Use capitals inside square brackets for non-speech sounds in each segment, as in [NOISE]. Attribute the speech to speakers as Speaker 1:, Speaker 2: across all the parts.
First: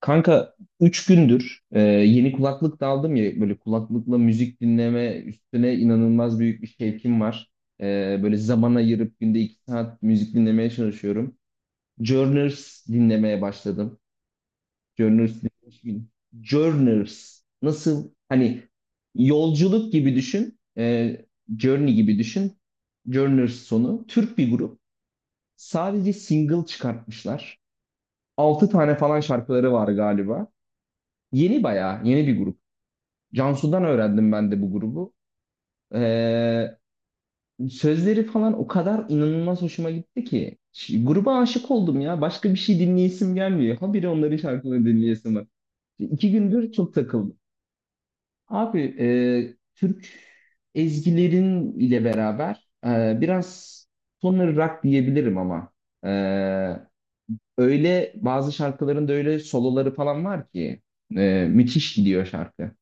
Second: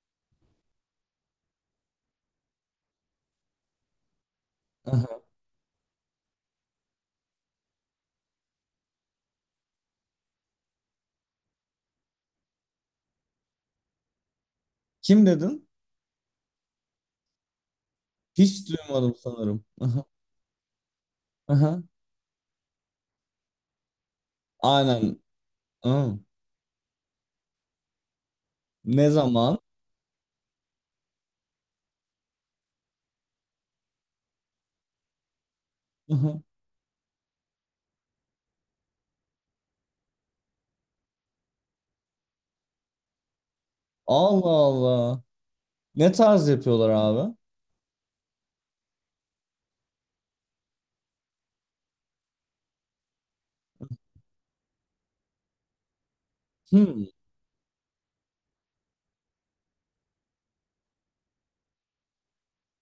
Speaker 1: Kanka 3 gündür yeni kulaklık da aldım ya, böyle kulaklıkla müzik dinleme
Speaker 2: Aha.
Speaker 1: üstüne inanılmaz büyük bir şevkim var. Böyle zaman ayırıp günde 2 saat müzik dinlemeye çalışıyorum. Journers dinlemeye başladım.
Speaker 2: Kim
Speaker 1: Journers
Speaker 2: dedin?
Speaker 1: dinlemiş miyim? Journers nasıl, hani
Speaker 2: Hiç duymadım sanırım.
Speaker 1: yolculuk
Speaker 2: Aha.
Speaker 1: gibi düşün.
Speaker 2: Aha.
Speaker 1: Journey gibi düşün. Journers sonu. Türk bir grup.
Speaker 2: Aynen.
Speaker 1: Sadece
Speaker 2: Aa.
Speaker 1: single çıkartmışlar. Altı tane
Speaker 2: Ne
Speaker 1: falan
Speaker 2: zaman?
Speaker 1: şarkıları var galiba. Yeni, bayağı yeni bir grup. Cansu'dan öğrendim ben de bu grubu.
Speaker 2: Aha.
Speaker 1: Ee, Sözleri falan o kadar inanılmaz hoşuma gitti ki. Gruba aşık oldum ya. Başka bir şey dinleyesim gelmiyor. Habire onların
Speaker 2: Allah
Speaker 1: şarkılarını
Speaker 2: Allah.
Speaker 1: dinleyesim var.
Speaker 2: Ne
Speaker 1: İki
Speaker 2: tarz
Speaker 1: gündür
Speaker 2: yapıyorlar
Speaker 1: çok
Speaker 2: abi?
Speaker 1: takıldım. Abi Türk ezgilerin ile beraber biraz sonları rock diyebilirim ama e,
Speaker 2: Hmm.
Speaker 1: öyle bazı şarkıların da öyle soloları falan var ki müthiş gidiyor şarkı.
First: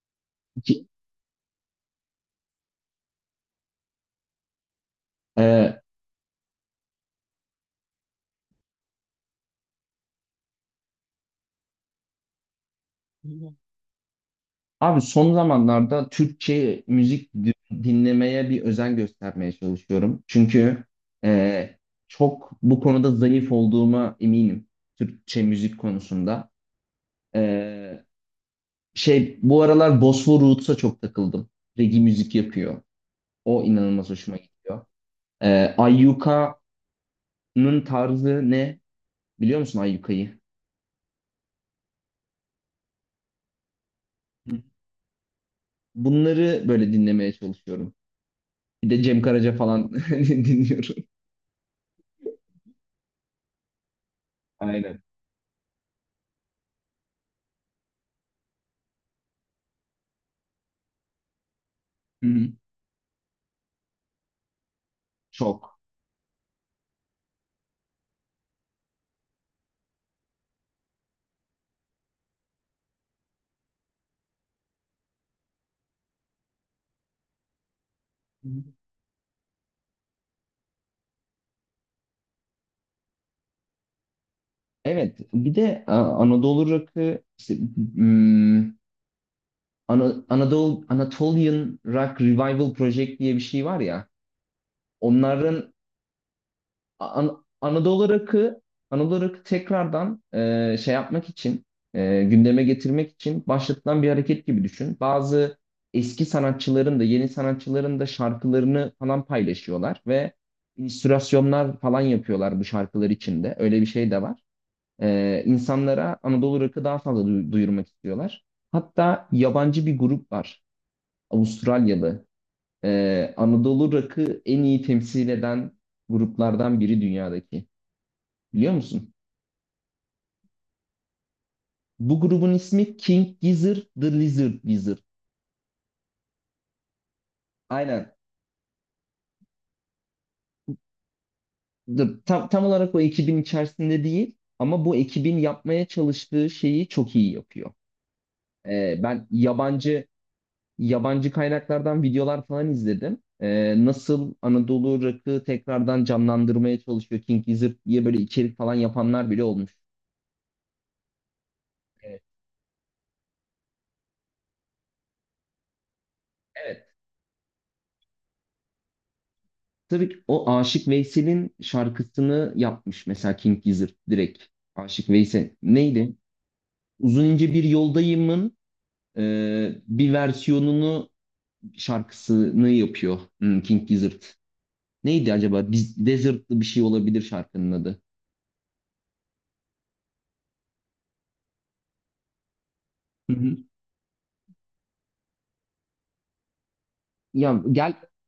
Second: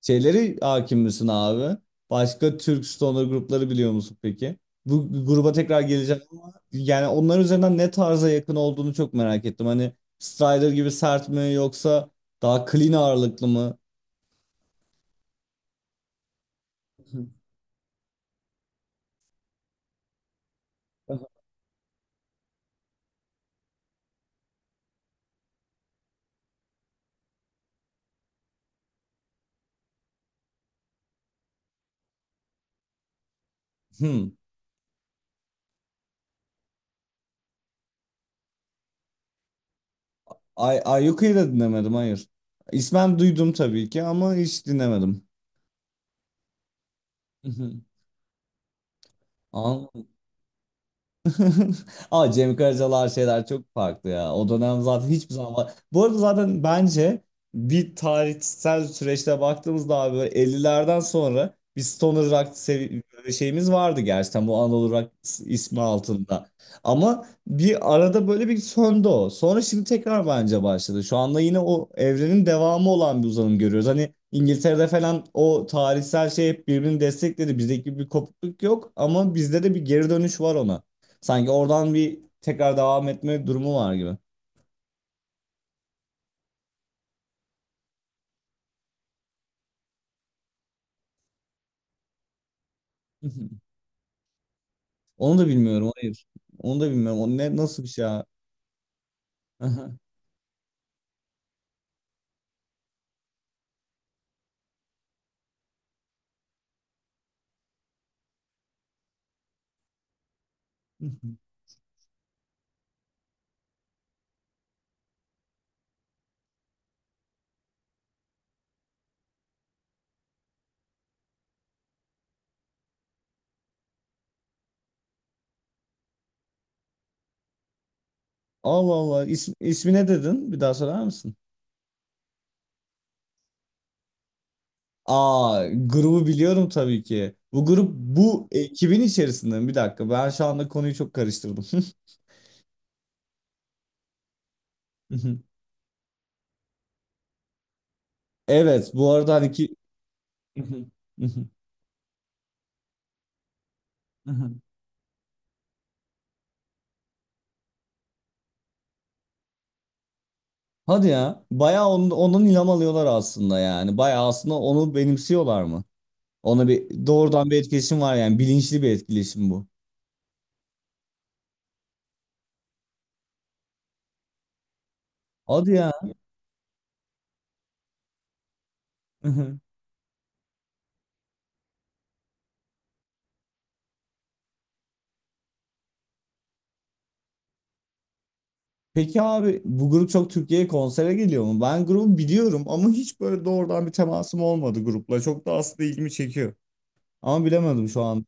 Speaker 2: Şeyleri
Speaker 1: Ki-
Speaker 2: hakim misin abi? Başka Türk stoner grupları biliyor musun peki? Bu gruba
Speaker 1: E,
Speaker 2: tekrar geleceğim ama yani onlar üzerinden ne tarza yakın olduğunu çok merak ettim. Hani Strider gibi sert mi yoksa daha clean ağırlıklı mı?
Speaker 1: Abi son zamanlarda Türkçe
Speaker 2: Hı.
Speaker 1: müzik dinlemeye bir özen göstermeye çalışıyorum. Çünkü e, çok bu konuda zayıf olduğuma eminim, Türkçe müzik konusunda. E, Şey, bu aralar Bosfor Roots'a çok takıldım. Reggae müzik yapıyor. O inanılmaz
Speaker 2: Hmm.
Speaker 1: hoşuma gidiyor. E, Ayyuka'nın tarzı ne? Biliyor musun Ayyuka'yı?
Speaker 2: Ayyuka'yı da dinlemedim, hayır. İsmen duydum tabii ki ama hiç dinlemedim.
Speaker 1: Bunları böyle dinlemeye çalışıyorum. Bir de Cem Karaca falan
Speaker 2: [LAUGHS]
Speaker 1: [LAUGHS] dinliyorum.
Speaker 2: [LAUGHS] Ama Cem Karacalar şeyler çok farklı ya. O dönem
Speaker 1: Aynen.
Speaker 2: zaten hiçbir zaman var. Bu arada zaten bence bir tarihsel süreçte baktığımızda abi böyle 50'lerden sonra bir stoner
Speaker 1: Hı hı.
Speaker 2: rock böyle şeyimiz vardı gerçekten, bu Anadolu Rock
Speaker 1: Çok.
Speaker 2: ismi altında. Ama bir arada böyle bir söndü o. Sonra şimdi tekrar bence başladı. Şu anda yine o evrenin devamı olan bir uzanım görüyoruz. Hani İngiltere'de falan o tarihsel şey hep birbirini destekledi. Bizdeki bir kopukluk yok ama bizde de bir geri dönüş var ona. Sanki oradan bir tekrar devam etme durumu var gibi.
Speaker 1: Evet, bir de Anadolu rock'ı işte, hmm, Anadolu Anatolian Rock Revival Project diye bir şey
Speaker 2: [LAUGHS]
Speaker 1: var ya.
Speaker 2: Onu da
Speaker 1: Onların
Speaker 2: bilmiyorum, hayır. Onu da bilmiyorum. O ne, nasıl bir şey
Speaker 1: Anadolu
Speaker 2: ya?
Speaker 1: rock'ı Anadolu rock'ı
Speaker 2: Aha.
Speaker 1: tekrardan şey yapmak için gündeme getirmek için başlatılan bir hareket gibi düşün. Bazı eski sanatçıların da yeni sanatçıların da şarkılarını falan paylaşıyorlar ve
Speaker 2: [LAUGHS]
Speaker 1: illüstrasyonlar falan yapıyorlar bu şarkılar içinde. Öyle bir şey de var. İnsanlara Anadolu rock'ı daha fazla duyurmak istiyorlar. Hatta yabancı bir grup var. Avustralyalı. Anadolu rock'ı en iyi temsil eden gruplardan biri dünyadaki. Biliyor
Speaker 2: Allah
Speaker 1: musun?
Speaker 2: Allah. İsm, ismi ne dedin? Bir daha söyler misin?
Speaker 1: Bu grubun ismi King Gizzard The Lizard Wizard.
Speaker 2: Aa, grubu biliyorum tabii ki. Bu grup
Speaker 1: Aynen.
Speaker 2: bu ekibin içerisinde mi? Bir dakika. Ben şu anda konuyu çok karıştırdım. [LAUGHS]
Speaker 1: Dur, tam olarak o ekibin içerisinde değil ama bu ekibin yapmaya çalıştığı şeyi çok iyi yapıyor.
Speaker 2: Evet, bu
Speaker 1: Ben
Speaker 2: arada hani ki
Speaker 1: yabancı
Speaker 2: [LAUGHS]
Speaker 1: yabancı kaynaklardan videolar falan izledim. Nasıl Anadolu rock'ı tekrardan canlandırmaya çalışıyor King Gizzard diye böyle içerik falan yapanlar bile olmuş.
Speaker 2: Hadi ya. Bayağı
Speaker 1: Evet.
Speaker 2: ondan ilham alıyorlar aslında yani. Bayağı aslında onu benimsiyorlar mı? Ona
Speaker 1: Evet.
Speaker 2: bir doğrudan bir etkileşim var yani, bilinçli bir etkileşim bu.
Speaker 1: Tabii ki o Aşık Veysel'in şarkısını yapmış mesela King Gizzard direkt. Aşık Veysel.
Speaker 2: Hadi ya.
Speaker 1: Neydi? Uzun ince bir Yoldayım'ın
Speaker 2: [LAUGHS]
Speaker 1: bir versiyonunu şarkısını yapıyor, King Gizzard. Neydi acaba? Biz, Desert'lı bir şey olabilir şarkının adı.
Speaker 2: Peki abi, bu grup çok Türkiye'ye konsere geliyor mu? Ben grubu biliyorum ama hiç
Speaker 1: Hı
Speaker 2: böyle
Speaker 1: hı.
Speaker 2: doğrudan bir temasım olmadı grupla. Çok da aslında ilgimi çekiyor. Ama
Speaker 1: Ya
Speaker 2: bilemedim
Speaker 1: gel
Speaker 2: şu an.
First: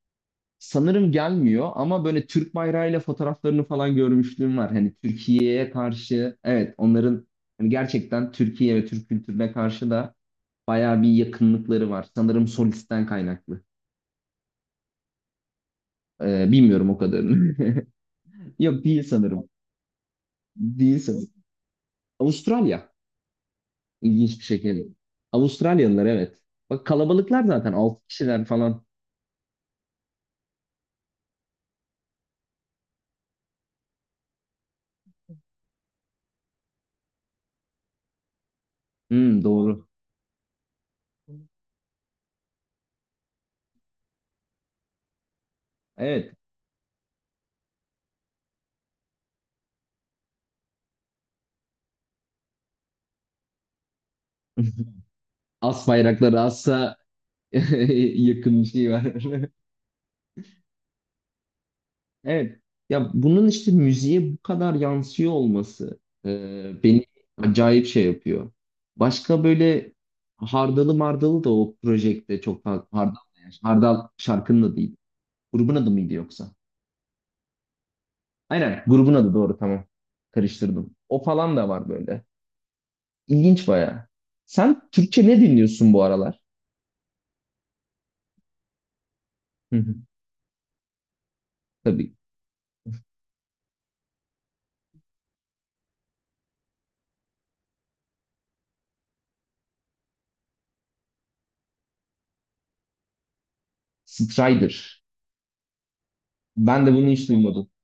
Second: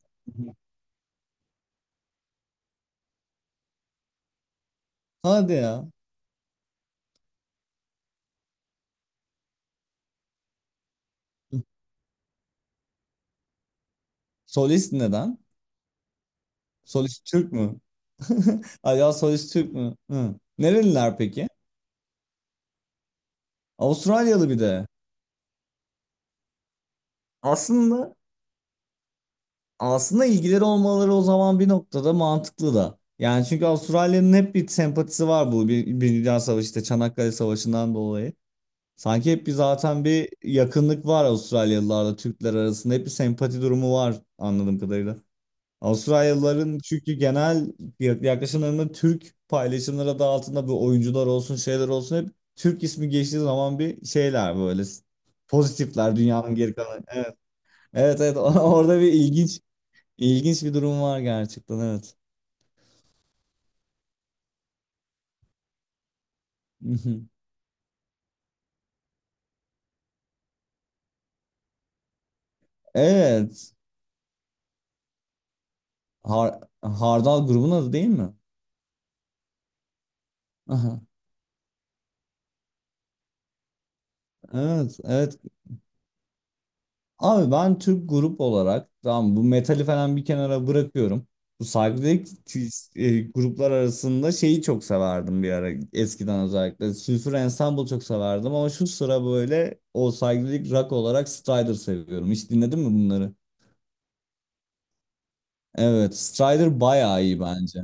Speaker 1: Sanırım gelmiyor ama böyle Türk bayrağıyla fotoğraflarını falan görmüşlüğüm var. Hani
Speaker 2: Hadi
Speaker 1: Türkiye'ye
Speaker 2: ya.
Speaker 1: karşı, evet, onların hani gerçekten Türkiye ve Türk kültürüne karşı da bayağı bir yakınlıkları var. Sanırım solisten kaynaklı.
Speaker 2: Solist neden?
Speaker 1: Bilmiyorum o
Speaker 2: Solist Türk
Speaker 1: kadarını.
Speaker 2: mü?
Speaker 1: [LAUGHS]
Speaker 2: [LAUGHS]
Speaker 1: Yok,
Speaker 2: Ay
Speaker 1: değil
Speaker 2: ya,
Speaker 1: sanırım.
Speaker 2: solist Türk mü? Hı.
Speaker 1: Değil
Speaker 2: Nereliler
Speaker 1: sanırım.
Speaker 2: peki?
Speaker 1: Avustralya. İlginç bir
Speaker 2: Avustralyalı bir de.
Speaker 1: şekilde. Avustralyalılar, evet. Bak kalabalıklar zaten, altı
Speaker 2: Aslında
Speaker 1: kişiler falan.
Speaker 2: Aslında ilgileri olmaları o zaman bir noktada mantıklı da. Yani çünkü Avustralya'nın hep bir sempatisi var, bu bir Dünya Savaşı, işte Çanakkale Savaşı'ndan dolayı. Sanki
Speaker 1: Hmm,
Speaker 2: hep bir
Speaker 1: doğru.
Speaker 2: zaten bir yakınlık var Avustralyalılarla Türkler arasında, hep bir sempati durumu var anladığım kadarıyla.
Speaker 1: Evet.
Speaker 2: Avustralyalıların çünkü genel yaklaşımlarında Türk paylaşımları adı altında, bu oyuncular olsun şeyler olsun, hep Türk ismi geçtiği zaman bir şeyler böyle
Speaker 1: [LAUGHS] As
Speaker 2: pozitifler,
Speaker 1: bayrakları
Speaker 2: dünyanın geri
Speaker 1: assa
Speaker 2: kalanı. Evet.
Speaker 1: [LAUGHS]
Speaker 2: Evet, evet, [LAUGHS]
Speaker 1: yakın bir şey
Speaker 2: orada
Speaker 1: var.
Speaker 2: bir
Speaker 1: [LAUGHS]
Speaker 2: ilginç, İlginç bir durum var gerçekten, evet.
Speaker 1: Evet. Ya bunun işte müziğe bu kadar yansıyor olması beni
Speaker 2: Mhm.
Speaker 1: acayip şey yapıyor. Başka böyle Hardalı Mardalı da o projekte çok fazla, Hardal, da ya,
Speaker 2: Evet.
Speaker 1: Hardal şarkının adı değil. Grubun adı mıydı yoksa?
Speaker 2: Hardal grubun adı değil mi?
Speaker 1: Aynen, grubun adı, doğru, tamam. Karıştırdım.
Speaker 2: Aha.
Speaker 1: O falan da var böyle. İlginç baya. Sen
Speaker 2: Evet,
Speaker 1: Türkçe
Speaker 2: evet.
Speaker 1: ne dinliyorsun bu aralar?
Speaker 2: Abi ben Türk grup olarak, tamam bu
Speaker 1: Hı
Speaker 2: metali
Speaker 1: hı.
Speaker 2: falan bir kenara bırakıyorum. Bu
Speaker 1: Tabii.
Speaker 2: saygıdeğer gruplar arasında şeyi çok severdim bir ara, eskiden özellikle. Sülfür Ensemble çok severdim ama şu sıra böyle o saygıdeğer rock olarak Strider seviyorum. Hiç dinledin mi bunları?
Speaker 1: Strider.
Speaker 2: Evet, Strider
Speaker 1: Ben de bunu
Speaker 2: bayağı
Speaker 1: hiç
Speaker 2: iyi
Speaker 1: duymadım.
Speaker 2: bence.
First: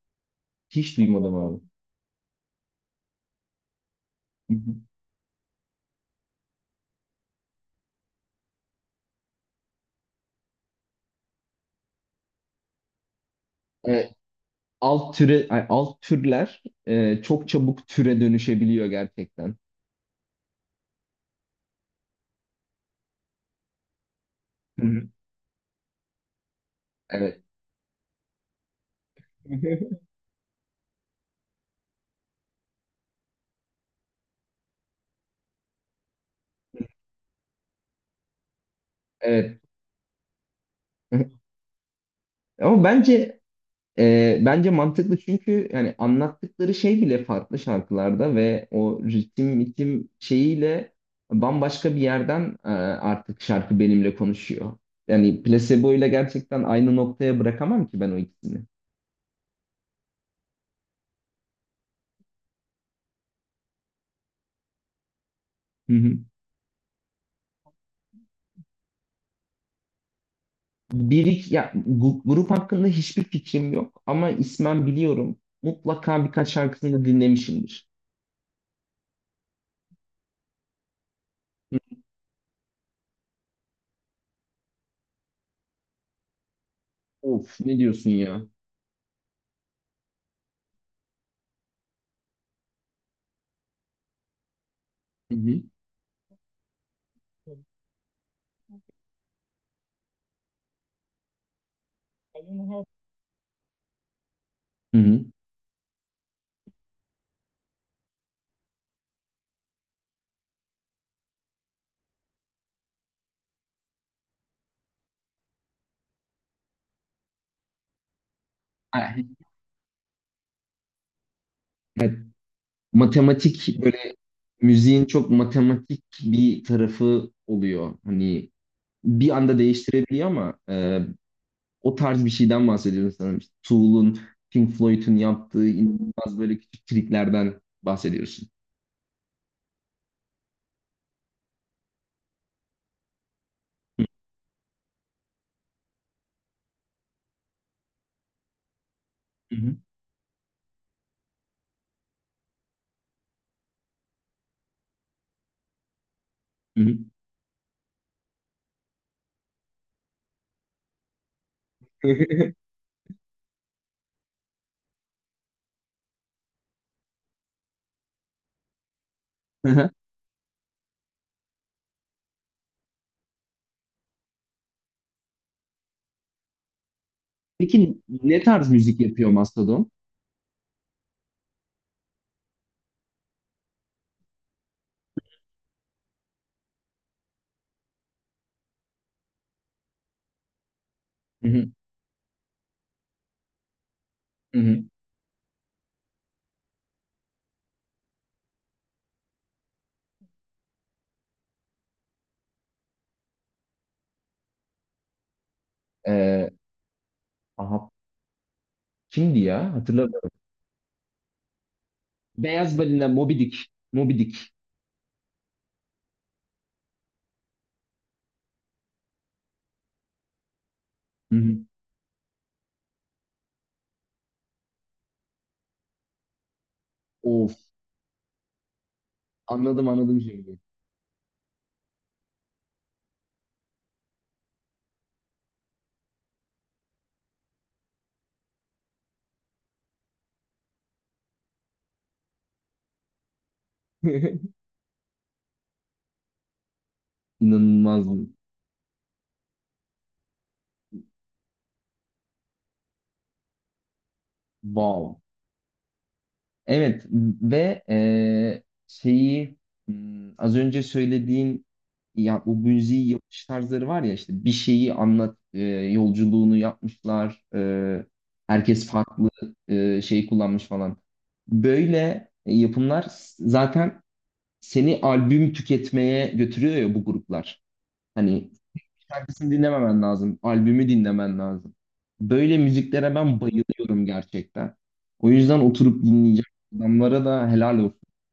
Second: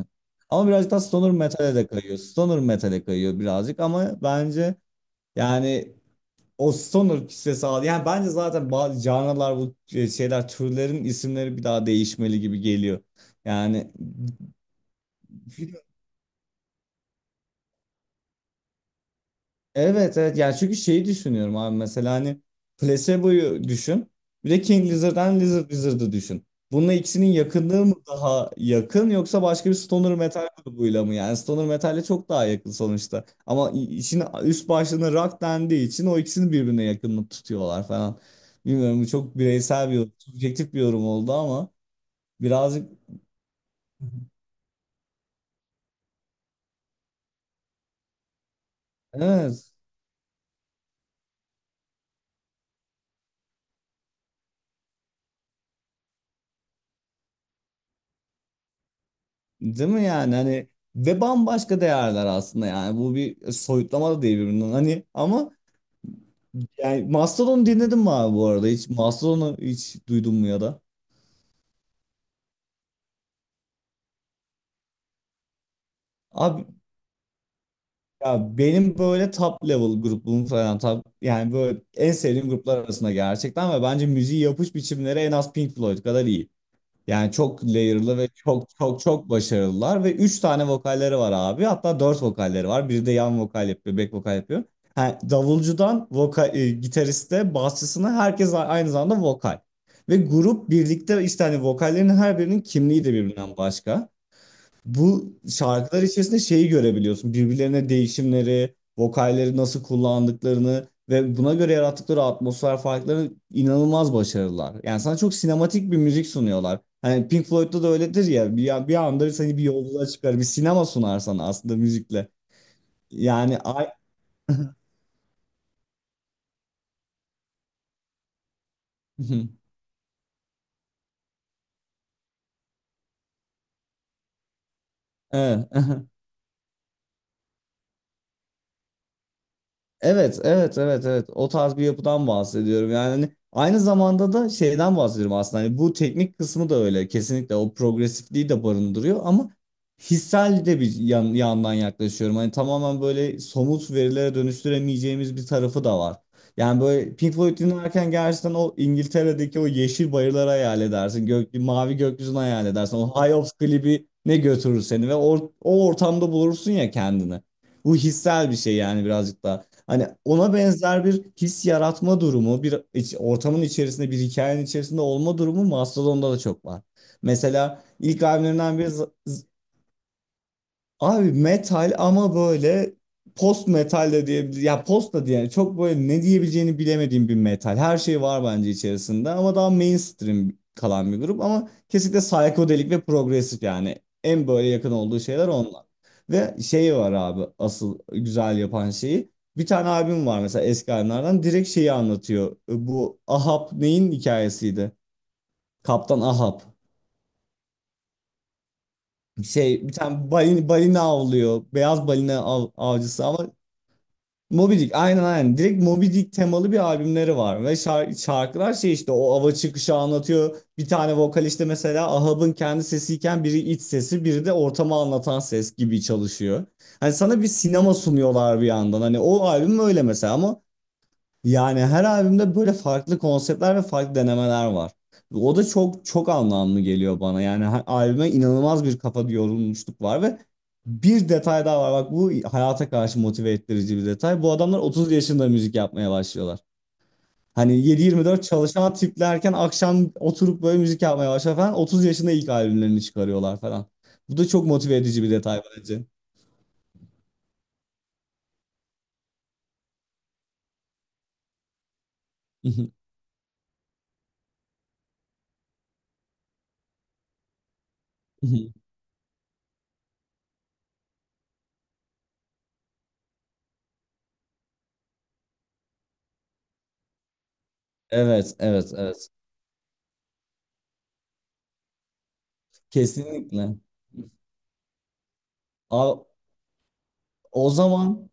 Speaker 2: Ama birazcık
Speaker 1: Hiç
Speaker 2: daha Stoner
Speaker 1: duymadım abi.
Speaker 2: Metal'e de kayıyor. Stoner Metal'e kayıyor birazcık ama
Speaker 1: Hı
Speaker 2: bence yani o Stoner kisvesi aldı. Yani bence zaten bazı canlılar, bu şeyler, türlerin isimleri bir daha değişmeli gibi geliyor. Yani
Speaker 1: hı. Alt türe alt türler çok çabuk türe dönüşebiliyor gerçekten.
Speaker 2: evet, evet yani çünkü şeyi düşünüyorum abi, mesela hani Placebo'yu düşün, bir de
Speaker 1: Hı
Speaker 2: King
Speaker 1: hı.
Speaker 2: Lizard'dan Lizard Wizard'ı düşün. Bununla ikisinin
Speaker 1: Evet.
Speaker 2: yakınlığı mı daha yakın, yoksa başka bir
Speaker 1: [LAUGHS]
Speaker 2: stoner metal grubuyla mı? Yani stoner metale çok daha yakın sonuçta. Ama işin üst başlığına rock dendiği için o ikisini birbirine yakınlık tutuyorlar falan. Bilmiyorum, bu çok
Speaker 1: Evet.
Speaker 2: bireysel bir yorum, subjektif bir yorum oldu
Speaker 1: [LAUGHS]
Speaker 2: ama
Speaker 1: Ama
Speaker 2: birazcık,
Speaker 1: bence bence mantıklı, çünkü yani anlattıkları şey bile farklı şarkılarda ve o ritim
Speaker 2: evet,
Speaker 1: ritim şeyiyle bambaşka bir yerden artık şarkı benimle konuşuyor. Yani Placebo ile gerçekten aynı noktaya bırakamam ki ben o ikisini.
Speaker 2: değil mi yani hani, ve bambaşka değerler aslında yani, bu bir soyutlama da değil birbirinden hani, ama
Speaker 1: [LAUGHS]
Speaker 2: yani Mastodon'u dinledin mi abi bu arada? Hiç Mastodon'u hiç duydun mu, ya da?
Speaker 1: Bir iki, ya, grup hakkında hiçbir fikrim yok ama ismen biliyorum. Mutlaka birkaç
Speaker 2: Abi
Speaker 1: şarkısını da dinlemişimdir.
Speaker 2: ya, benim böyle top level grubum falan, yani
Speaker 1: Hı.
Speaker 2: böyle en sevdiğim gruplar arasında gerçekten, ve bence müziği yapış biçimleri en az Pink Floyd kadar iyi. Yani
Speaker 1: Of,
Speaker 2: çok
Speaker 1: ne diyorsun
Speaker 2: layer'lı ve
Speaker 1: ya?
Speaker 2: çok çok çok başarılılar, ve 3 tane vokalleri var abi. Hatta 4 vokalleri var. Biri de yan vokal yapıyor, back vokal yapıyor. Ha,
Speaker 1: Hı hı.
Speaker 2: davulcudan vokal, gitariste, basçısına herkes aynı zamanda vokal. Ve grup birlikte, işte hani vokallerin her birinin kimliği de birbirinden başka.
Speaker 1: Hı hı.
Speaker 2: Bu şarkılar içerisinde şeyi görebiliyorsun. Birbirlerine değişimleri, vokalleri nasıl kullandıklarını ve buna göre yarattıkları atmosfer farkları, inanılmaz başarılılar. Yani sana çok sinematik bir müzik sunuyorlar. Hani Pink Floyd'da da öyledir ya. Bir
Speaker 1: Ha,
Speaker 2: anda seni bir yolculuğa çıkar. Bir sinema sunar sana aslında
Speaker 1: evet.
Speaker 2: müzikle. Yani
Speaker 1: Matematik,
Speaker 2: ay...
Speaker 1: böyle müziğin çok matematik bir tarafı oluyor. Hani bir anda
Speaker 2: [LAUGHS]
Speaker 1: değiştirebiliyor ama o tarz bir şeyden bahsediyorum sanırım. İşte Tool'un, Pink Floyd'un yaptığı
Speaker 2: Evet. [LAUGHS]
Speaker 1: inanılmaz böyle küçük triklerden bahsediyorsun.
Speaker 2: Evet, evet, evet, evet. O tarz bir yapıdan bahsediyorum. Yani hani aynı zamanda da şeyden bahsediyorum aslında. Hani bu teknik kısmı da öyle. Kesinlikle o progresifliği de barındırıyor ama
Speaker 1: Hı hı.
Speaker 2: hissel de bir yandan yaklaşıyorum. Hani tamamen böyle somut verilere dönüştüremeyeceğimiz bir tarafı da var. Yani böyle Pink Floyd dinlerken gerçekten o İngiltere'deki o yeşil bayırları hayal edersin. Mavi gökyüzünü
Speaker 1: Hı
Speaker 2: hayal edersin. O High Hopes klibi ne götürür seni ve o ortamda bulursun ya kendini. Bu hissel bir şey yani, birazcık da.
Speaker 1: hı. [LAUGHS]
Speaker 2: Hani ona benzer bir his yaratma durumu, bir ortamın içerisinde, bir hikayenin içerisinde olma durumu Mastodon'da da çok var. Mesela
Speaker 1: Peki
Speaker 2: ilk
Speaker 1: ne tarz
Speaker 2: albümlerinden biri,
Speaker 1: müzik yapıyor Mastodon?
Speaker 2: abi metal ama böyle post metal de diyebilir. Ya post da, yani çok böyle ne diyebileceğini bilemediğim bir metal. Her şey var bence içerisinde, ama daha mainstream kalan bir grup,
Speaker 1: Hı hı,
Speaker 2: ama kesinlikle psychedelic ve progresif yani. En
Speaker 1: hı
Speaker 2: böyle
Speaker 1: hı.
Speaker 2: yakın olduğu şeyler onlar. Ve şey var abi, asıl güzel yapan şeyi. Bir tane albüm var mesela, eski albümlerden, direkt şeyi anlatıyor. Bu Ahab neyin hikayesiydi? Kaptan
Speaker 1: Ee,
Speaker 2: Ahab.
Speaker 1: aha, kimdi ya?
Speaker 2: Şey, bir
Speaker 1: Hatırlamıyorum.
Speaker 2: tane balina avlıyor. Beyaz balina
Speaker 1: Beyaz Balina,
Speaker 2: avcısı
Speaker 1: Moby
Speaker 2: ama
Speaker 1: Dick. Moby Dick.
Speaker 2: Moby Dick, aynen, aynen. Direkt Moby Dick temalı bir albümleri var, ve şarkılar, şey işte o ava çıkışı anlatıyor. Bir tane
Speaker 1: Hı
Speaker 2: vokal
Speaker 1: hı.
Speaker 2: işte, mesela Ahab'ın kendi sesiyken, biri iç sesi, biri de ortamı anlatan ses gibi çalışıyor. Hani sana bir
Speaker 1: Of,
Speaker 2: sinema sunuyorlar bir yandan. Hani o albüm
Speaker 1: anladım,
Speaker 2: öyle
Speaker 1: anladım
Speaker 2: mesela,
Speaker 1: şimdi.
Speaker 2: ama yani her albümde böyle farklı konseptler ve farklı denemeler var. O da çok çok anlamlı geliyor bana. Yani her albüme inanılmaz bir kafa yorulmuşluk var, ve bir detay daha var. Bak, bu hayata karşı motive ettirici bir detay. Bu
Speaker 1: [LAUGHS]
Speaker 2: adamlar 30 yaşında müzik yapmaya başlıyorlar. Hani
Speaker 1: İnanılmaz.
Speaker 2: 7-24 çalışan tiplerken, akşam oturup böyle müzik yapmaya başlıyor falan. 30 yaşında ilk albümlerini çıkarıyorlar falan. Bu da çok motive
Speaker 1: Wow.
Speaker 2: edici bir detay bence.
Speaker 1: Evet ve şeyi, az önce söylediğin, ya bu müziği yapış tarzları var ya, işte bir şeyi anlat, yolculuğunu yapmışlar, herkes
Speaker 2: [LAUGHS]
Speaker 1: farklı şey kullanmış falan. Böyle yapımlar zaten seni albüm tüketmeye götürüyor ya bu gruplar. Hani
Speaker 2: Evet, evet, evet.
Speaker 1: şarkısını dinlememen lazım. Albümü dinlemen lazım. Böyle müziklere ben
Speaker 2: Kesinlikle.
Speaker 1: bayılıyorum gerçekten. O yüzden oturup
Speaker 2: A-
Speaker 1: dinleyeceğim. Adamlara da
Speaker 2: O
Speaker 1: helal olsun.
Speaker 2: zaman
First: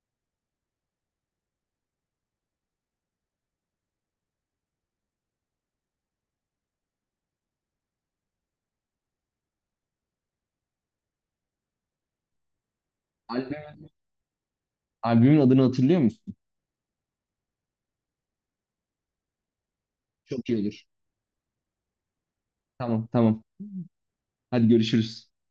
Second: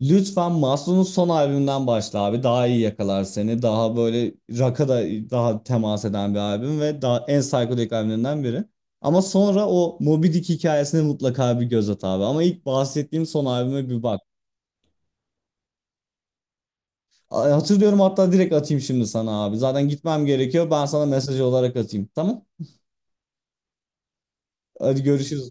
Speaker 2: lütfen Maslow'un son albümünden başla abi. Daha iyi yakalar seni. Daha böyle rock'a da daha temas eden bir albüm, ve daha en psikodelik albümlerinden biri. Ama sonra o Moby Dick hikayesine mutlaka bir göz at abi. Ama ilk bahsettiğim son
Speaker 1: Albüm,
Speaker 2: albüme bir bak.
Speaker 1: Albümün adını hatırlıyor musun?
Speaker 2: Hatırlıyorum, hatta direkt atayım şimdi sana abi. Zaten gitmem
Speaker 1: Çok iyi
Speaker 2: gerekiyor.
Speaker 1: olur.
Speaker 2: Ben sana mesaj olarak atayım. Tamam?
Speaker 1: Tamam, tamam. Hadi
Speaker 2: Hadi
Speaker 1: görüşürüz.
Speaker 2: görüşürüz.